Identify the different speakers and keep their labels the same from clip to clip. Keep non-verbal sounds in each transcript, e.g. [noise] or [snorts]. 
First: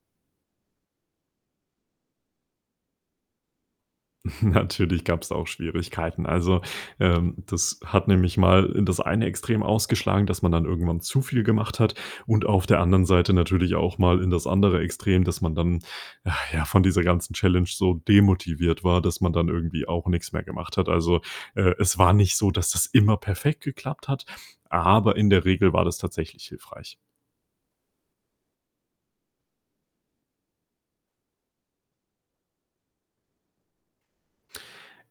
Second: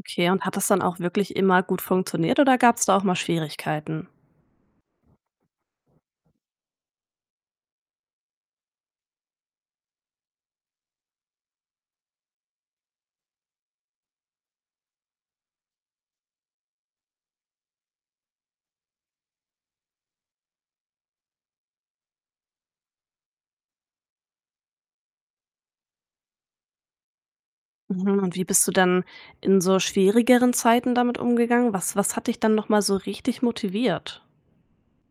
Speaker 1: Okay, und hat das dann auch wirklich immer gut funktioniert oder gab's da auch mal Schwierigkeiten?
Speaker 2: [chuckles] Natürlich gab's auch Schwierigkeiten. Also, ähm, das hat nämlich mal in das eine Extrem ausgeschlagen, dass man dann irgendwann zu viel gemacht hat. Und auf der anderen Seite natürlich auch mal in das andere Extrem, dass man dann, [sighs] ja, von dieser ganzen Challenge so demotiviert war, dass man dann irgendwie auch nix mehr gemacht hat. Also, äh, es war nicht so, dass das immer perfekt geklappt hat, aber in der Regel war das tatsächlich hilfreich.
Speaker 1: Mhm, und wie bist du dann in so schwierigeren Zeiten damit umgegangen? Was was hat dich dann nochmal so richtig motiviert?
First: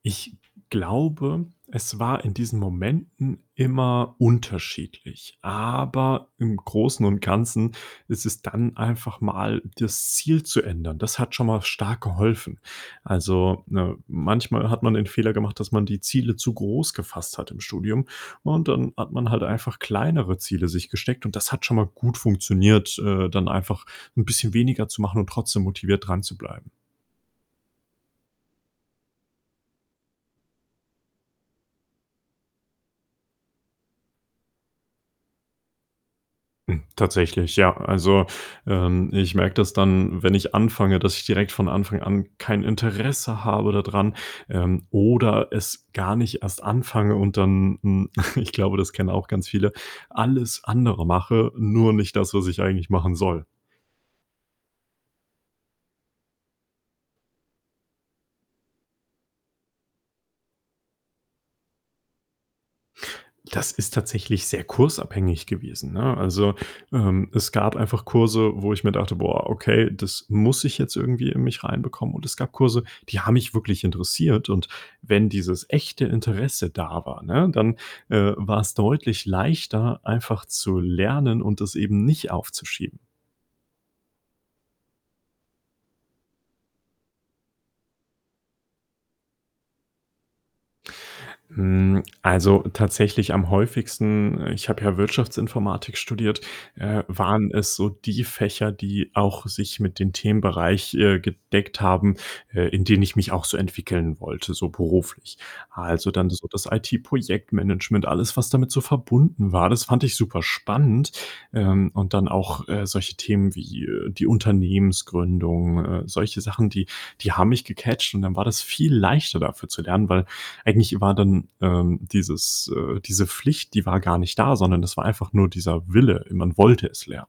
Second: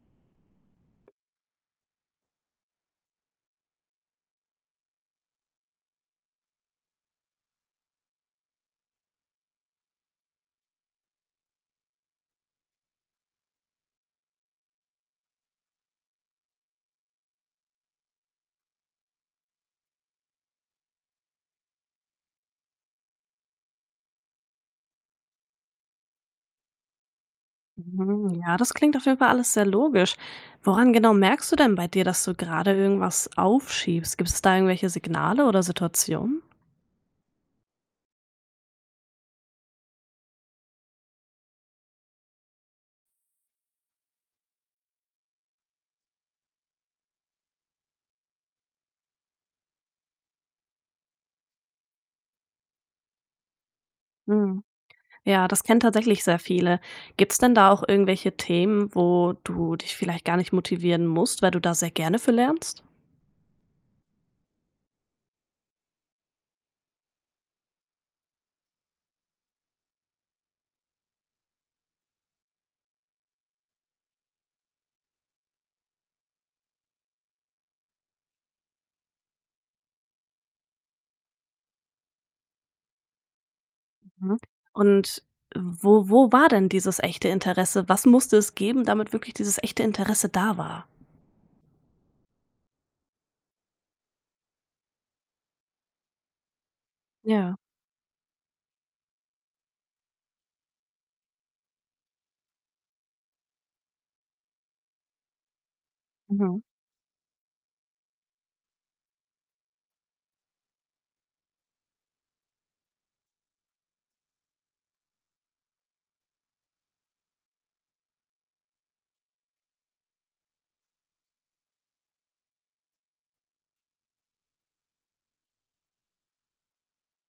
Speaker 2: Ich glaube, es war in diesen Momenten immer unterschiedlich. Aber im Großen und Ganzen ist es dann einfach mal das Ziel zu ändern. Das hat schon mal stark geholfen. Also, ne, manchmal hat man den Fehler gemacht, dass man die Ziele zu groß gefasst hat im Studium. Und dann hat man halt einfach kleinere Ziele sich gesteckt und das hat schon mal gut funktioniert, äh, dann einfach 'n bisschen weniger zu machen und trotzdem motiviert dranzubleiben.
Speaker 1: Hm, ja, das klingt auf jeden Fall alles sehr logisch. Woran genau merkst du denn bei dir, dass du grade irgendwas aufschiebst? Gibt's da irgendwelche Signale oder Situationen?
Speaker 2: Hm, tatsächlich, ja. Also, ähm, ich merke das dann, wenn ich anfange, dass ich direkt von Anfang an kein Interesse habe da dran, ähm, oder es gar nicht erst anfange und dann hm, [snorts] ich glaube, das kennen auch ganz viele, alles andere mache, nur nicht das, was ich eigentlich machen soll.
Speaker 1: Mhm. Ja, das kennen tatsächlich sehr viele. Gibt's denn da auch irgendwelche Themen, wo du dich vielleicht gar nicht motivieren musst, weil du da sehr gerne für lernst?
Speaker 2: Das ist tatsächlich sehr kursabhängig gewesen, ne? Also, ähm, es gab einfach Kurse, wo ich mir dachte: „Boah, okay, das muss ich jetzt irgendwie in mich reinbekommen.“ Und es gab Kurse, die haben mich wirklich interessiert. Und wenn dieses echte Interesse da war, ne, dann, äh, war's deutlich leichter, einfach zu lernen und das eben nicht aufzuschieben.
Speaker 1: Mhm. Und wo wo war denn dieses echte Interesse? Was musste es geben, damit wirklich dieses echte Interesse da war?
Speaker 2: Hm, also, tatsächlich am häufigsten ich habe ja Wirtschaftsinformatik studiert äh, waren
Speaker 1: Ja.
Speaker 2: es so die Fächer, die auch sich mit den Themenbereich, äh, gedeckt haben, äh, in denen ich mich auch so entwickeln wollte, so beruflich. Also, dann so
Speaker 1: Mhm.
Speaker 2: das IT-Projektmanagement, alles, was damit so verbunden war, das fand ich super spannend. Ähm, und dann auch, äh, solche Themen wie, äh, die Unternehmensgründung, äh, solche Sachen, die die haben mich gecatcht. Und dann war das viel leichter, dafür zu lernen, weil eigentlich war dann, ähm, dieses äh, diese Pflicht, die war gar nicht da, sondern das war einfach nur dieser Wille. Äh, man wollte es lernen.